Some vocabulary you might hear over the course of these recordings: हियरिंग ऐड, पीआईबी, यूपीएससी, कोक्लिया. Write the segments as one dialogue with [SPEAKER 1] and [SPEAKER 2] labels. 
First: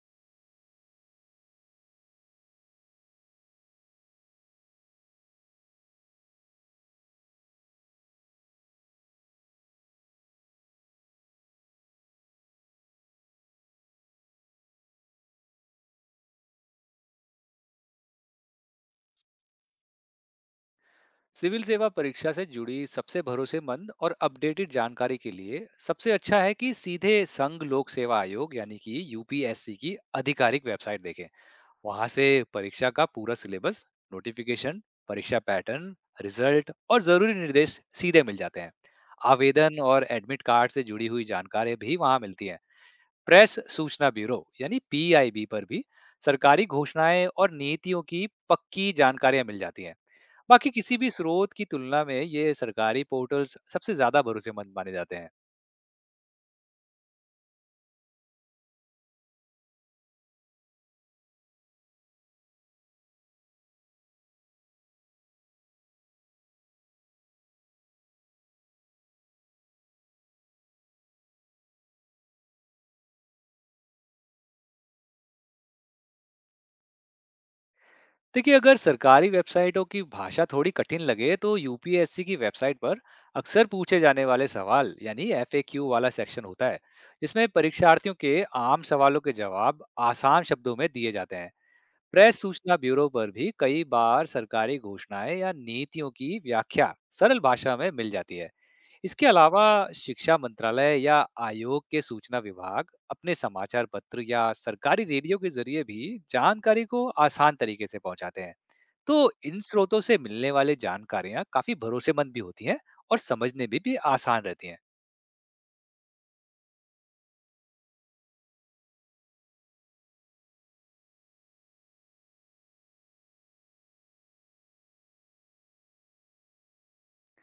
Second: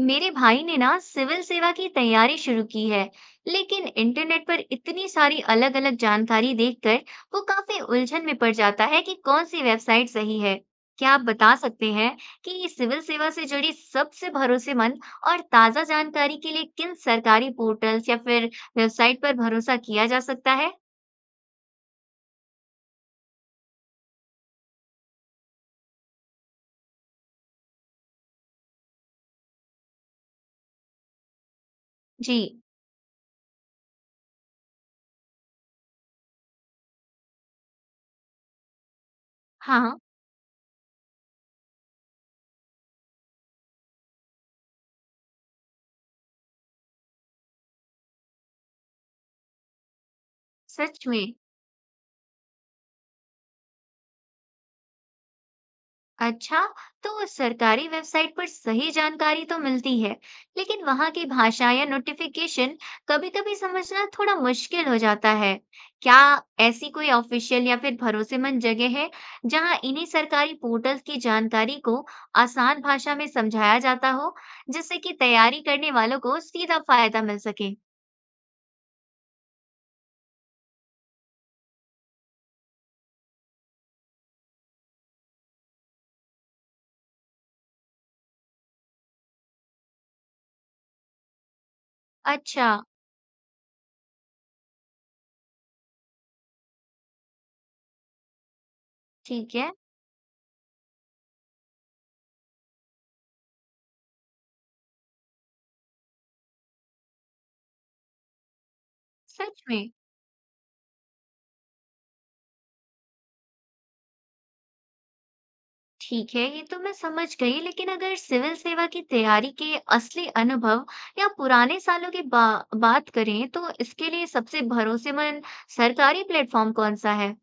[SPEAKER 1] मेरे भाई ने ना civil सेवा की तैयारी शुरू की है, लेकिन इंटरनेट पर इतनी सारी अलग-अलग जानकारी देखकर वो काफी उलझन में पड़ जाता है कि कौन सी वेबसाइट सही है। क्या आप बता सकते हैं कि सिविल सेवा से जुड़ी सबसे भरोसेमंद और ताजा जानकारी के लिए किन सरकारी पोर्टल्स या फिर वेबसाइट पर भरोसा किया जा सकता है?
[SPEAKER 2] सिविल सेवा परीक्षा से जुड़ी सबसे भरोसेमंद और अपडेटेड जानकारी के लिए सबसे अच्छा है कि सीधे संघ लोक सेवा आयोग यानी कि यूपीएससी की आधिकारिक वेबसाइट देखें। वहां से
[SPEAKER 1] जी।
[SPEAKER 2] परीक्षा का पूरा सिलेबस, नोटिफिकेशन, परीक्षा पैटर्न, रिजल्ट और जरूरी निर्देश सीधे मिल जाते हैं। आवेदन
[SPEAKER 1] हाँ।
[SPEAKER 2] और एडमिट कार्ड से जुड़ी हुई जानकारी भी वहां मिलती है। प्रेस सूचना ब्यूरो यानी पीआईबी पर भी सरकारी घोषणाएं और नीतियों की पक्की जानकारियां मिल जाती हैं। बाकी किसी
[SPEAKER 1] सच
[SPEAKER 2] भी
[SPEAKER 1] में।
[SPEAKER 2] स्रोत की तुलना में ये सरकारी पोर्टल्स सबसे ज्यादा भरोसेमंद माने जाते हैं।
[SPEAKER 1] अच्छा, तो सरकारी वेबसाइट पर सही जानकारी तो मिलती है, लेकिन वहाँ की भाषा या नोटिफिकेशन कभी-कभी समझना थोड़ा मुश्किल हो जाता है। क्या ऐसी कोई ऑफिशियल या फिर भरोसेमंद जगह है जहाँ इन्हीं सरकारी पोर्टल्स की जानकारी को आसान भाषा में समझाया जाता हो, जिससे कि तैयारी करने वालों को सीधा फायदा मिल सके?
[SPEAKER 2] देखिए, अगर सरकारी वेबसाइटों की भाषा थोड़ी कठिन लगे तो यूपीएससी की वेबसाइट पर अक्सर पूछे जाने वाले सवाल यानी एफएक्यू वाला सेक्शन होता है, जिसमें परीक्षार्थियों के आम सवालों के जवाब आसान शब्दों में दिए जाते हैं। प्रेस
[SPEAKER 1] अच्छा।
[SPEAKER 2] सूचना ब्यूरो पर भी कई बार सरकारी घोषणाएं या नीतियों की व्याख्या सरल भाषा में मिल जाती है। इसके
[SPEAKER 1] ठीक
[SPEAKER 2] अलावा
[SPEAKER 1] है।
[SPEAKER 2] शिक्षा मंत्रालय या आयोग के सूचना विभाग अपने समाचार पत्र या सरकारी रेडियो के जरिए भी जानकारी को आसान तरीके से पहुंचाते हैं। तो इन
[SPEAKER 1] सच में।
[SPEAKER 2] स्रोतों से मिलने वाली जानकारियां काफी भरोसेमंद भी होती हैं और समझने में भी आसान रहती हैं।
[SPEAKER 1] ठीक है, ये तो मैं समझ गई। लेकिन अगर सिविल सेवा की तैयारी के असली अनुभव या पुराने सालों की बात करें, तो इसके लिए सबसे भरोसेमंद सरकारी प्लेटफॉर्म कौन सा है?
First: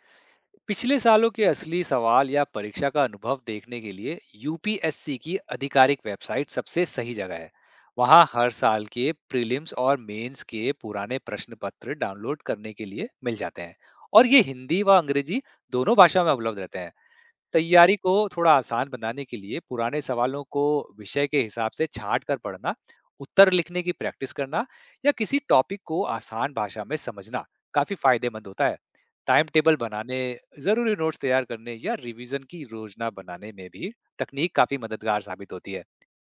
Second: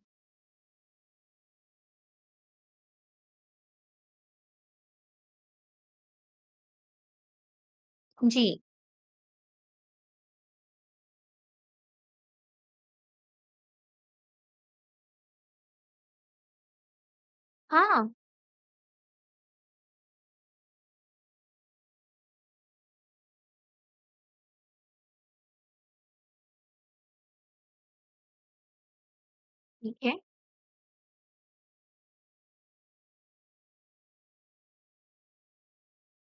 [SPEAKER 2] पिछले सालों के असली सवाल या परीक्षा का अनुभव देखने के लिए यूपीएससी की आधिकारिक वेबसाइट सबसे सही जगह है। वहां
[SPEAKER 1] जी।
[SPEAKER 2] हर साल के प्रीलिम्स और मेंस के पुराने प्रश्न पत्र डाउनलोड करने के लिए मिल जाते हैं, और ये हिंदी व अंग्रेजी दोनों भाषा में उपलब्ध रहते हैं। तैयारी को
[SPEAKER 1] हाँ।
[SPEAKER 2] थोड़ा आसान बनाने के लिए पुराने सवालों को विषय के हिसाब से छांट कर पढ़ना, उत्तर लिखने की प्रैक्टिस करना या किसी टॉपिक को आसान भाषा में समझना काफी फायदेमंद होता है। टाइम टेबल
[SPEAKER 1] ठीक है।
[SPEAKER 2] बनाने, जरूरी नोट्स तैयार करने या रिवीजन की योजना बनाने में भी तकनीक काफी मददगार साबित होती है।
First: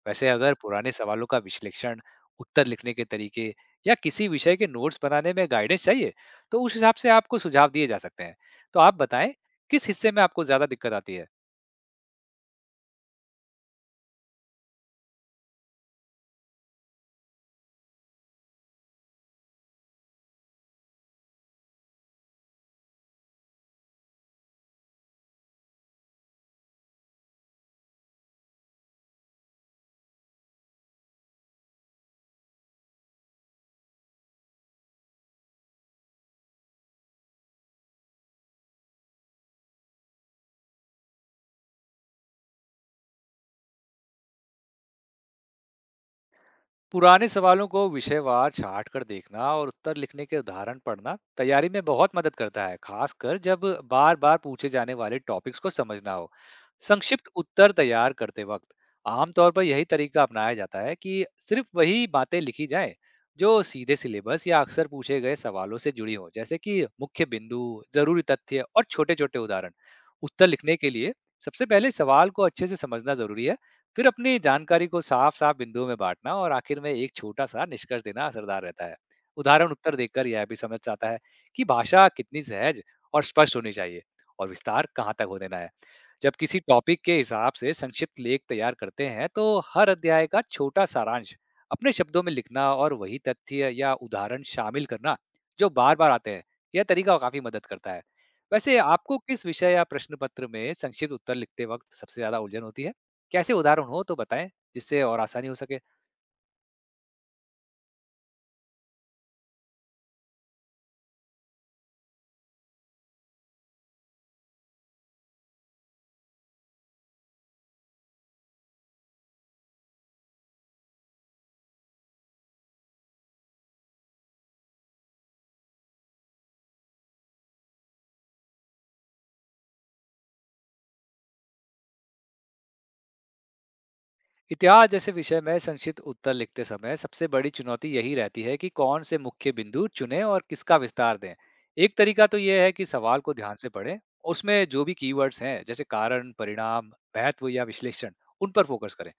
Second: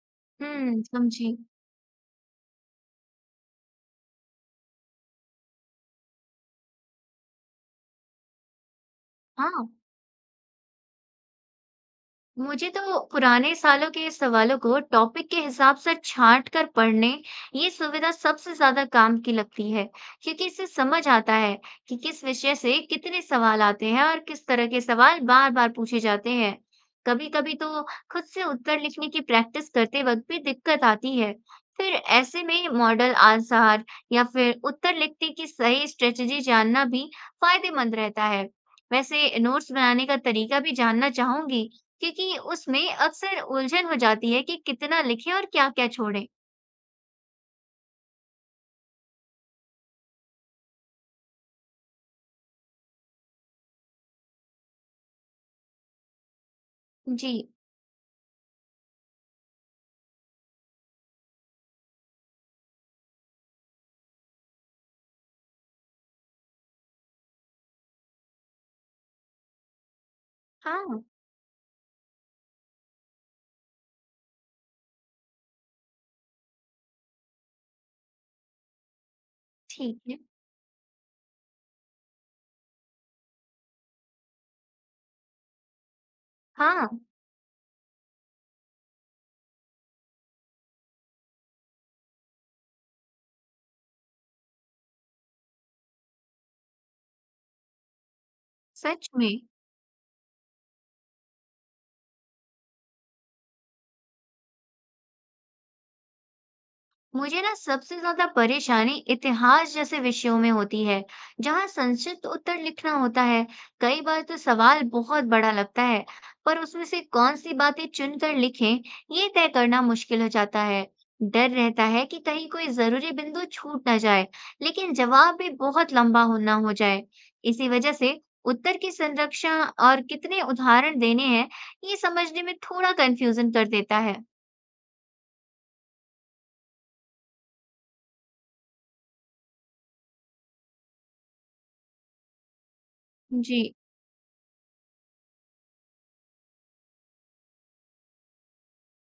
[SPEAKER 2] वैसे अगर
[SPEAKER 1] हम्म,
[SPEAKER 2] पुराने सवालों
[SPEAKER 1] समझी।
[SPEAKER 2] का विश्लेषण, उत्तर लिखने के तरीके या किसी विषय के नोट्स बनाने में गाइडेंस चाहिए, तो उस हिसाब से आपको सुझाव दिए जा सकते हैं। तो आप बताएं,
[SPEAKER 1] हाँ।
[SPEAKER 2] किस हिस्से में आपको ज्यादा दिक्कत आती है?
[SPEAKER 1] मुझे तो पुराने सालों के सवालों को टॉपिक के हिसाब से छांट कर पढ़ने, ये सुविधा सबसे ज्यादा काम की लगती है, क्योंकि इससे समझ आता है कि किस विषय से कितने सवाल आते हैं और किस तरह के सवाल बार बार पूछे जाते हैं। कभी कभी तो खुद से उत्तर लिखने की प्रैक्टिस करते वक्त भी दिक्कत आती है। फिर ऐसे में मॉडल आंसर या फिर उत्तर लिखने की सही स्ट्रेटजी जानना भी फायदेमंद रहता है। वैसे नोट्स बनाने का तरीका भी जानना चाहूंगी, क्योंकि उसमें अक्सर उलझन हो जाती है कि कितना लिखें और क्या-क्या छोड़ें।
[SPEAKER 2] पुराने सवालों को विषयवार छाट कर देखना और उत्तर लिखने के उदाहरण पढ़ना तैयारी में बहुत मदद करता है, खासकर जब बार बार पूछे जाने वाले टॉपिक्स को समझना हो। संक्षिप्त
[SPEAKER 1] जी।
[SPEAKER 2] उत्तर तैयार करते वक्त आमतौर पर यही तरीका अपनाया जाता है कि सिर्फ वही बातें लिखी जाएं जो सीधे सिलेबस या अक्सर पूछे गए सवालों से जुड़ी हों, जैसे कि मुख्य बिंदु, जरूरी तथ्य और छोटे छोटे उदाहरण। उत्तर लिखने के
[SPEAKER 1] हाँ।
[SPEAKER 2] लिए सबसे पहले सवाल को अच्छे से समझना जरूरी है, फिर अपनी जानकारी को साफ-साफ बिंदुओं में बाँटना और आखिर में एक छोटा-सा निष्कर्ष देना असरदार रहता है। उदाहरण उत्तर
[SPEAKER 1] ठीक है।
[SPEAKER 2] देखकर यह भी समझ आता है कि भाषा कितनी सहज और स्पष्ट होनी चाहिए और विस्तार कहाँ तक हो देना है। जब किसी
[SPEAKER 1] हाँ।
[SPEAKER 2] टॉपिक के हिसाब से संक्षिप्त लेख तैयार करते हैं, तो हर अध्याय का छोटा सारांश अपने शब्दों में लिखना और वही तथ्य या उदाहरण शामिल करना, जो बार-बार आते हैं, यह तरीका काफ़ी मदद करता है। वैसे
[SPEAKER 1] सच
[SPEAKER 2] आपको
[SPEAKER 1] में।
[SPEAKER 2] किस विषय या प्रश्न पत्र में संक्षिप्त उत्तर लिखते वक्त सबसे ज़्यादा उलझन होती है? कैसे उदाहरण हो तो बताएं, जिससे और आसानी हो सके।
[SPEAKER 1] मुझे ना सबसे ज्यादा परेशानी इतिहास जैसे विषयों में होती है, जहाँ संक्षिप्त उत्तर लिखना होता है। कई बार तो सवाल बहुत बड़ा लगता है, पर उसमें से कौन सी बातें चुनकर लिखें, ये तय करना मुश्किल हो जाता है। डर रहता है कि कहीं कोई जरूरी बिंदु छूट ना जाए, लेकिन जवाब भी बहुत लंबा हो ना हो जाए। इसी वजह से उत्तर की संरक्षण और कितने उदाहरण देने हैं, ये समझने में थोड़ा कंफ्यूजन कर देता है।
[SPEAKER 2] इतिहास जैसे विषय में संक्षिप्त उत्तर लिखते समय सबसे बड़ी चुनौती यही रहती है कि कौन से मुख्य बिंदु चुनें और किसका विस्तार दें। एक तरीका तो यह है कि सवाल को ध्यान
[SPEAKER 1] जी।
[SPEAKER 2] से पढ़ें, उसमें जो भी कीवर्ड्स हैं, जैसे कारण, परिणाम, महत्व या विश्लेषण, उन पर फोकस करें।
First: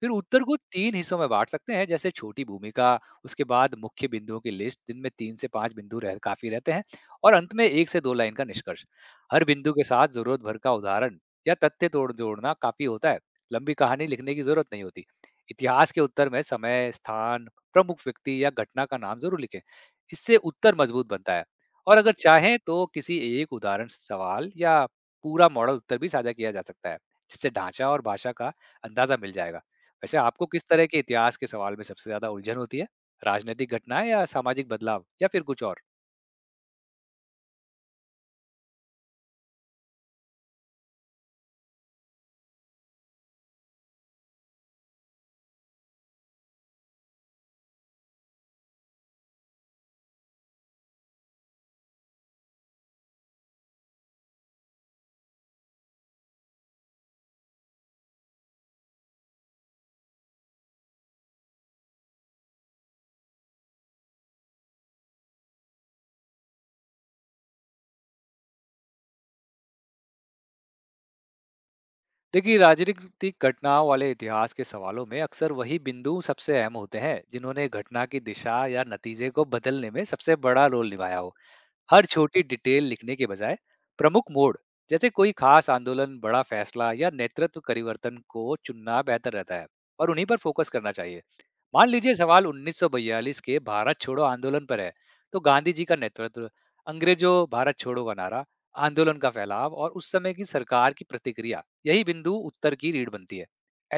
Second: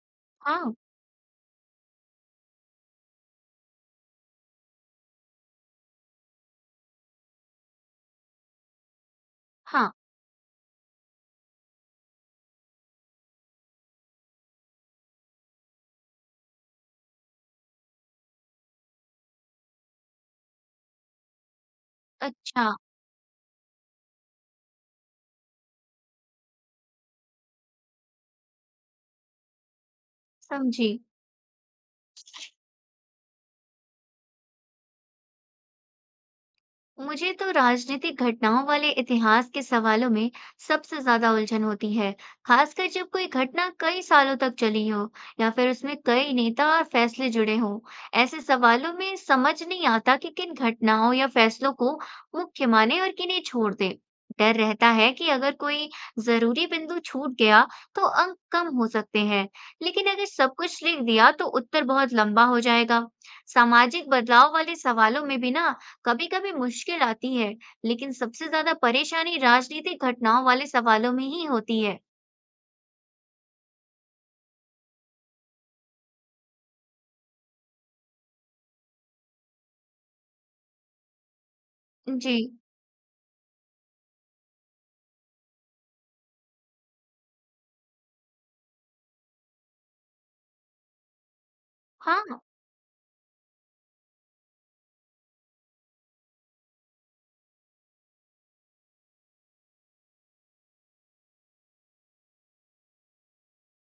[SPEAKER 2] फिर उत्तर को
[SPEAKER 1] हाँ।
[SPEAKER 2] तीन हिस्सों में बांट सकते हैं, जैसे छोटी भूमिका, उसके बाद मुख्य बिंदुओं की लिस्ट जिनमें तीन से पांच बिंदु रह काफी रहते हैं, और अंत में एक से दो लाइन का निष्कर्ष। हर बिंदु के
[SPEAKER 1] हाँ।
[SPEAKER 2] साथ जरूरत भर का उदाहरण या तथ्य तोड़ जोड़ना काफी होता है, लंबी कहानी लिखने की जरूरत नहीं होती। इतिहास के उत्तर में समय, स्थान, प्रमुख व्यक्ति या घटना का नाम जरूर लिखें। इससे उत्तर मजबूत बनता है। और अगर चाहें
[SPEAKER 1] अच्छा।
[SPEAKER 2] तो किसी एक उदाहरण सवाल या पूरा मॉडल उत्तर भी साझा किया जा सकता है, जिससे ढांचा और भाषा का अंदाजा मिल जाएगा। वैसे आपको किस तरह
[SPEAKER 1] समझी।
[SPEAKER 2] के इतिहास के सवाल में सबसे ज्यादा उलझन होती है? राजनीतिक घटनाएं या सामाजिक बदलाव या फिर कुछ और?
[SPEAKER 1] मुझे तो राजनीतिक घटनाओं वाले इतिहास के सवालों में सबसे ज्यादा उलझन होती है, खासकर जब कोई घटना कई सालों तक चली हो या फिर उसमें कई नेता और फैसले जुड़े हों। ऐसे सवालों में समझ नहीं आता कि किन घटनाओं या फैसलों को मुख्य माने और किन्हें छोड़ दे। डर रहता है कि अगर कोई जरूरी बिंदु छूट गया तो अंक कम हो सकते हैं, लेकिन अगर सब कुछ लिख दिया तो उत्तर बहुत लंबा हो जाएगा। सामाजिक बदलाव वाले सवालों में भी ना कभी-कभी मुश्किल आती है, लेकिन सबसे ज्यादा परेशानी राजनीतिक घटनाओं वाले सवालों में ही होती है।
[SPEAKER 2] देखिए, राजनीतिक घटनाओं वाले इतिहास के सवालों में अक्सर वही बिंदु सबसे अहम होते हैं जिन्होंने घटना की दिशा या नतीजे को बदलने में सबसे बड़ा रोल निभाया हो। हर
[SPEAKER 1] जी।
[SPEAKER 2] छोटी डिटेल लिखने के बजाय प्रमुख मोड़, जैसे कोई खास आंदोलन, बड़ा फैसला या नेतृत्व परिवर्तन को चुनना बेहतर रहता है और उन्हीं पर फोकस करना चाहिए। मान लीजिए
[SPEAKER 1] हाँ।
[SPEAKER 2] सवाल 1942 के भारत छोड़ो आंदोलन पर है, तो गांधी जी का नेतृत्व, अंग्रेजों भारत छोड़ो का नारा, आंदोलन का फैलाव और उस समय की सरकार की प्रतिक्रिया, यही बिंदु उत्तर की रीढ़ बनती है।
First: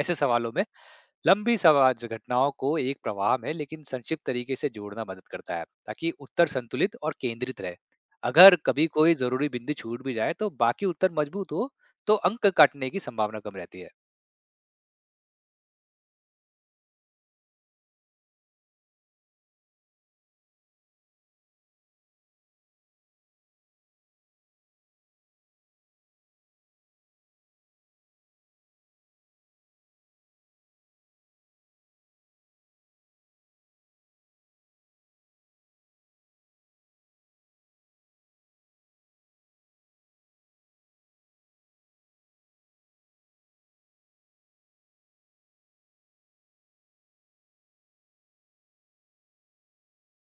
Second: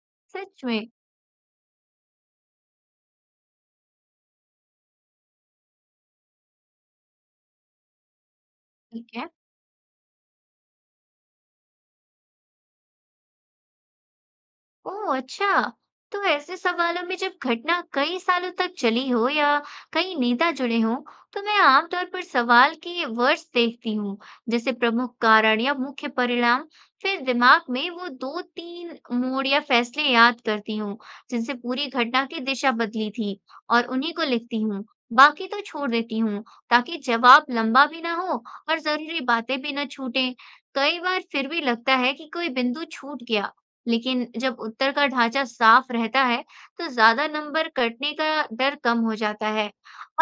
[SPEAKER 2] ऐसे सवालों
[SPEAKER 1] सच
[SPEAKER 2] में
[SPEAKER 1] में।
[SPEAKER 2] लंबी समाज घटनाओं को एक प्रवाह में लेकिन संक्षिप्त तरीके से जोड़ना मदद करता है, ताकि उत्तर संतुलित और केंद्रित रहे। अगर कभी कोई
[SPEAKER 1] ठीक है।
[SPEAKER 2] जरूरी बिंदु छूट भी जाए तो बाकी उत्तर मजबूत हो, तो अंक काटने की संभावना कम रहती है।
[SPEAKER 1] ओह, अच्छा! तो ऐसे सवालों में जब घटना कई सालों तक चली हो या कई नेता जुड़े हों, तो मैं आमतौर पर सवाल के वर्ड्स देखती हूँ, जैसे प्रमुख कारण या मुख्य परिणाम। फिर दिमाग में वो 2-3 मोड़ या फैसले याद करती हूँ, जिनसे पूरी घटना की दिशा बदली थी और उन्हीं को लिखती हूँ। बाकी तो छोड़ देती हूँ, ताकि जवाब लंबा भी ना हो और ज़रूरी बातें भी ना छूटें। कई बार फिर भी लगता है कि कोई बिंदु छूट गया। लेकिन जब उत्तर का ढाँचा साफ रहता है, तो ज़्यादा नंबर कटने का डर कम हो जाता है।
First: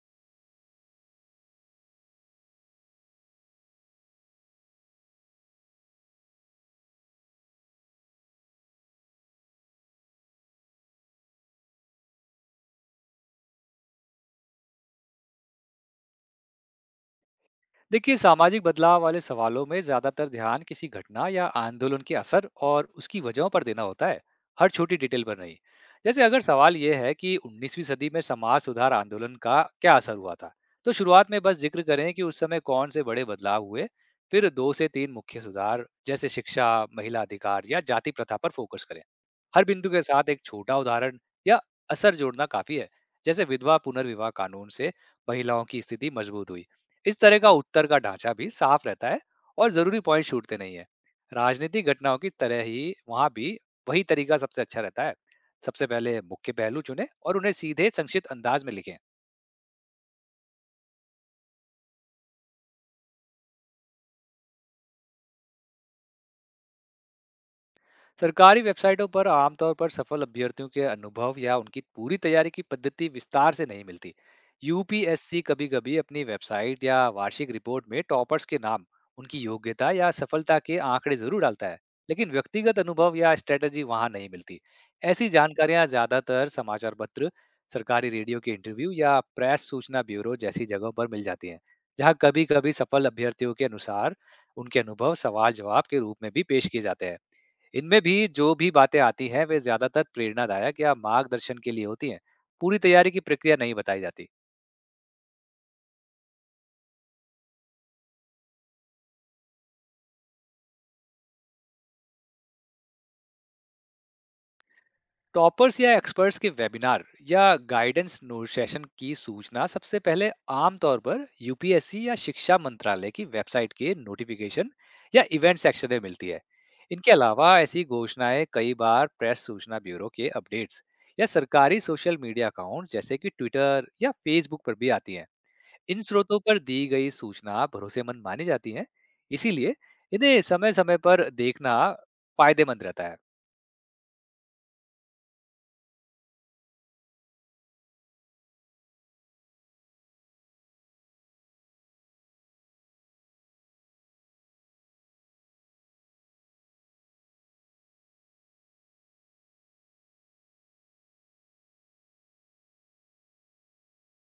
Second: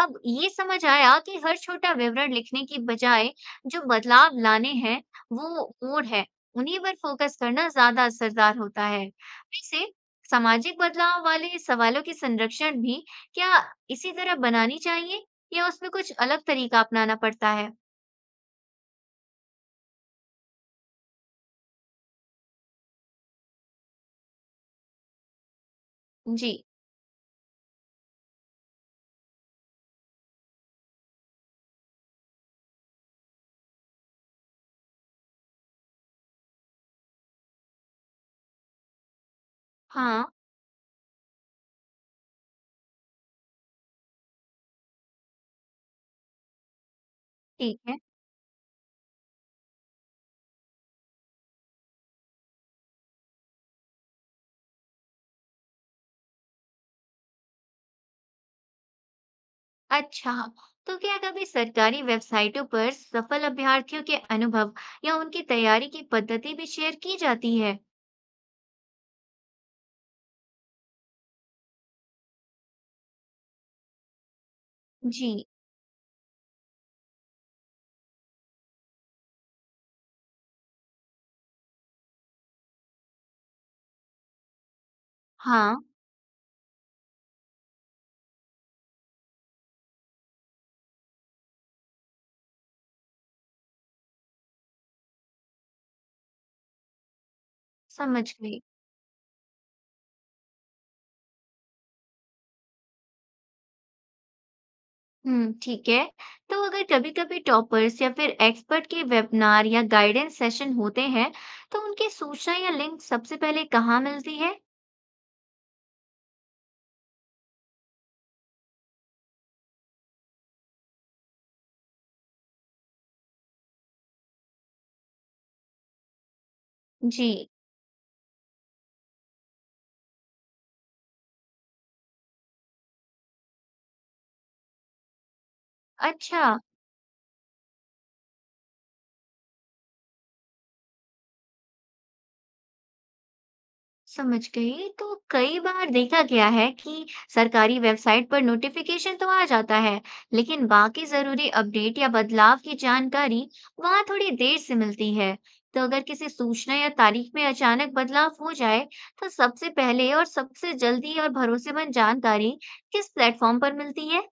[SPEAKER 1] अब ये समझ आया कि हर छोटा विवरण लिखने की बजाय जो बदलाव लाने हैं, वो मोड़ है, उन्हीं पर फोकस करना ज़्यादा असरदार होता है। वैसे, सामाजिक बदलाव वाले सवालों की संरक्षण भी क्या इसी तरह बनानी चाहिए, या उसमें कुछ अलग तरीका अपनाना पड़ता है?
[SPEAKER 2] देखिए, सामाजिक बदलाव वाले सवालों में ज्यादातर ध्यान किसी घटना या आंदोलन के असर और उसकी वजहों पर देना होता है, हर छोटी डिटेल पर नहीं। जैसे अगर
[SPEAKER 1] जी।
[SPEAKER 2] सवाल यह है कि 19वीं सदी में समाज सुधार आंदोलन का क्या असर हुआ था, तो शुरुआत में बस जिक्र करें कि उस समय कौन से बड़े बदलाव हुए। फिर दो से तीन मुख्य सुधार, जैसे शिक्षा, महिला अधिकार या जाति प्रथा पर फोकस करें। हर बिंदु के
[SPEAKER 1] हाँ।
[SPEAKER 2] साथ एक छोटा उदाहरण या असर जोड़ना काफी है, जैसे विधवा पुनर्विवाह कानून से महिलाओं की स्थिति मजबूत हुई। इस तरह का
[SPEAKER 1] ठीक
[SPEAKER 2] उत्तर
[SPEAKER 1] है।
[SPEAKER 2] का ढांचा भी साफ रहता है और जरूरी पॉइंट छूटते नहीं है। राजनीतिक घटनाओं की तरह ही वहां भी वही तरीका सबसे अच्छा रहता है, सबसे पहले मुख्य पहलू चुने और उन्हें सीधे संक्षिप्त अंदाज में लिखें।
[SPEAKER 1] अच्छा, तो क्या कभी सरकारी वेबसाइटों पर सफल अभ्यर्थियों के अनुभव या उनकी तैयारी की पद्धति भी शेयर की जाती है?
[SPEAKER 2] सरकारी वेबसाइटों पर आमतौर पर सफल अभ्यर्थियों के अनुभव या उनकी पूरी तैयारी की पद्धति विस्तार से नहीं मिलती।
[SPEAKER 1] जी।
[SPEAKER 2] यूपीएससी कभी कभी अपनी वेबसाइट या वार्षिक रिपोर्ट में टॉपर्स के नाम, उनकी योग्यता या सफलता के आंकड़े जरूर डालता है, लेकिन व्यक्तिगत अनुभव या स्ट्रेटजी वहां नहीं मिलती। ऐसी
[SPEAKER 1] हाँ।
[SPEAKER 2] जानकारियां ज्यादातर समाचार पत्र, सरकारी रेडियो के इंटरव्यू या प्रेस सूचना ब्यूरो जैसी जगहों पर मिल जाती हैं, जहां कभी कभी सफल अभ्यर्थियों के अनुसार उनके अनुभव सवाल जवाब के रूप में भी पेश किए जाते हैं। इनमें भी
[SPEAKER 1] समझ
[SPEAKER 2] जो
[SPEAKER 1] गई।
[SPEAKER 2] भी बातें आती हैं, वे ज्यादातर प्रेरणादायक या मार्गदर्शन के लिए होती हैं, पूरी तैयारी की प्रक्रिया नहीं बताई जाती।
[SPEAKER 1] हम्म, ठीक है। तो अगर कभी कभी टॉपर्स या फिर एक्सपर्ट के वेबिनार या गाइडेंस सेशन होते हैं, तो उनकी सूचना या लिंक सबसे पहले कहाँ मिलती है?
[SPEAKER 2] टॉपर्स या एक्सपर्ट्स के वेबिनार या गाइडेंस सेशन की सूचना सबसे पहले आमतौर पर यूपीएससी या शिक्षा मंत्रालय की वेबसाइट के नोटिफिकेशन या इवेंट सेक्शन में मिलती है। इनके
[SPEAKER 1] जी।
[SPEAKER 2] अलावा ऐसी घोषणाएं कई बार प्रेस सूचना ब्यूरो के अपडेट्स या सरकारी सोशल मीडिया अकाउंट, जैसे कि ट्विटर या फेसबुक पर भी आती हैं। इन स्रोतों
[SPEAKER 1] अच्छा।
[SPEAKER 2] पर दी गई सूचना भरोसेमंद मानी जाती है, इसीलिए इन्हें समय समय पर देखना फायदेमंद रहता है।
[SPEAKER 1] समझ गई। तो कई बार देखा गया है कि सरकारी वेबसाइट पर नोटिफिकेशन तो आ जाता है, लेकिन बाकी जरूरी अपडेट या बदलाव की जानकारी वहां थोड़ी देर से मिलती है। तो अगर किसी सूचना या तारीख में अचानक बदलाव हो जाए, तो सबसे पहले और सबसे जल्दी और भरोसेमंद जानकारी किस प्लेटफॉर्म पर मिलती है?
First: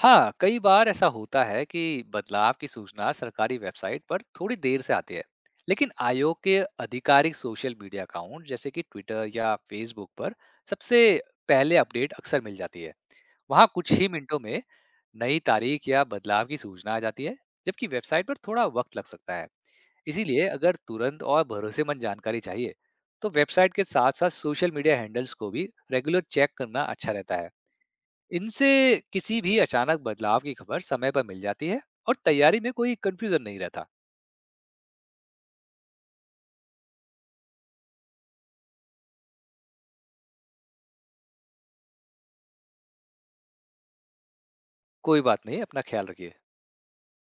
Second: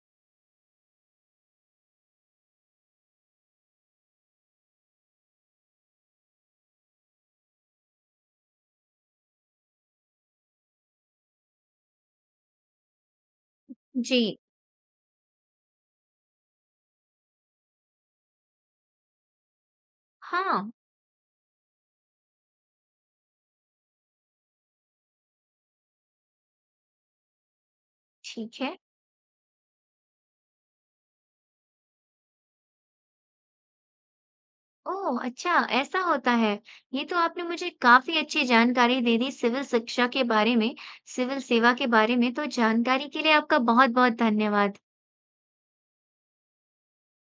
[SPEAKER 2] हाँ, कई बार ऐसा होता है कि बदलाव की सूचना सरकारी वेबसाइट पर थोड़ी देर से आती है, लेकिन आयोग के आधिकारिक सोशल मीडिया अकाउंट, जैसे कि ट्विटर या फेसबुक पर सबसे पहले अपडेट अक्सर मिल जाती है। वहाँ कुछ ही
[SPEAKER 1] जी।
[SPEAKER 2] मिनटों में नई तारीख या बदलाव की सूचना आ जाती है, जबकि वेबसाइट पर थोड़ा वक्त लग सकता है। इसीलिए
[SPEAKER 1] हाँ।
[SPEAKER 2] अगर तुरंत और भरोसेमंद जानकारी चाहिए, तो वेबसाइट के साथ साथ सोशल मीडिया हैंडल्स को भी रेगुलर चेक करना अच्छा रहता है।
[SPEAKER 1] ठीक
[SPEAKER 2] इनसे
[SPEAKER 1] है।
[SPEAKER 2] किसी भी अचानक बदलाव की खबर समय पर मिल जाती है और तैयारी में कोई कंफ्यूजन नहीं रहता।
[SPEAKER 1] ओह, अच्छा! ऐसा होता है। ये तो आपने मुझे काफ़ी अच्छी जानकारी दे दी सिविल शिक्षा के बारे में, सिविल सेवा के बारे में। तो जानकारी के लिए आपका बहुत-बहुत धन्यवाद।
[SPEAKER 2] कोई बात नहीं, अपना ख्याल रखिए।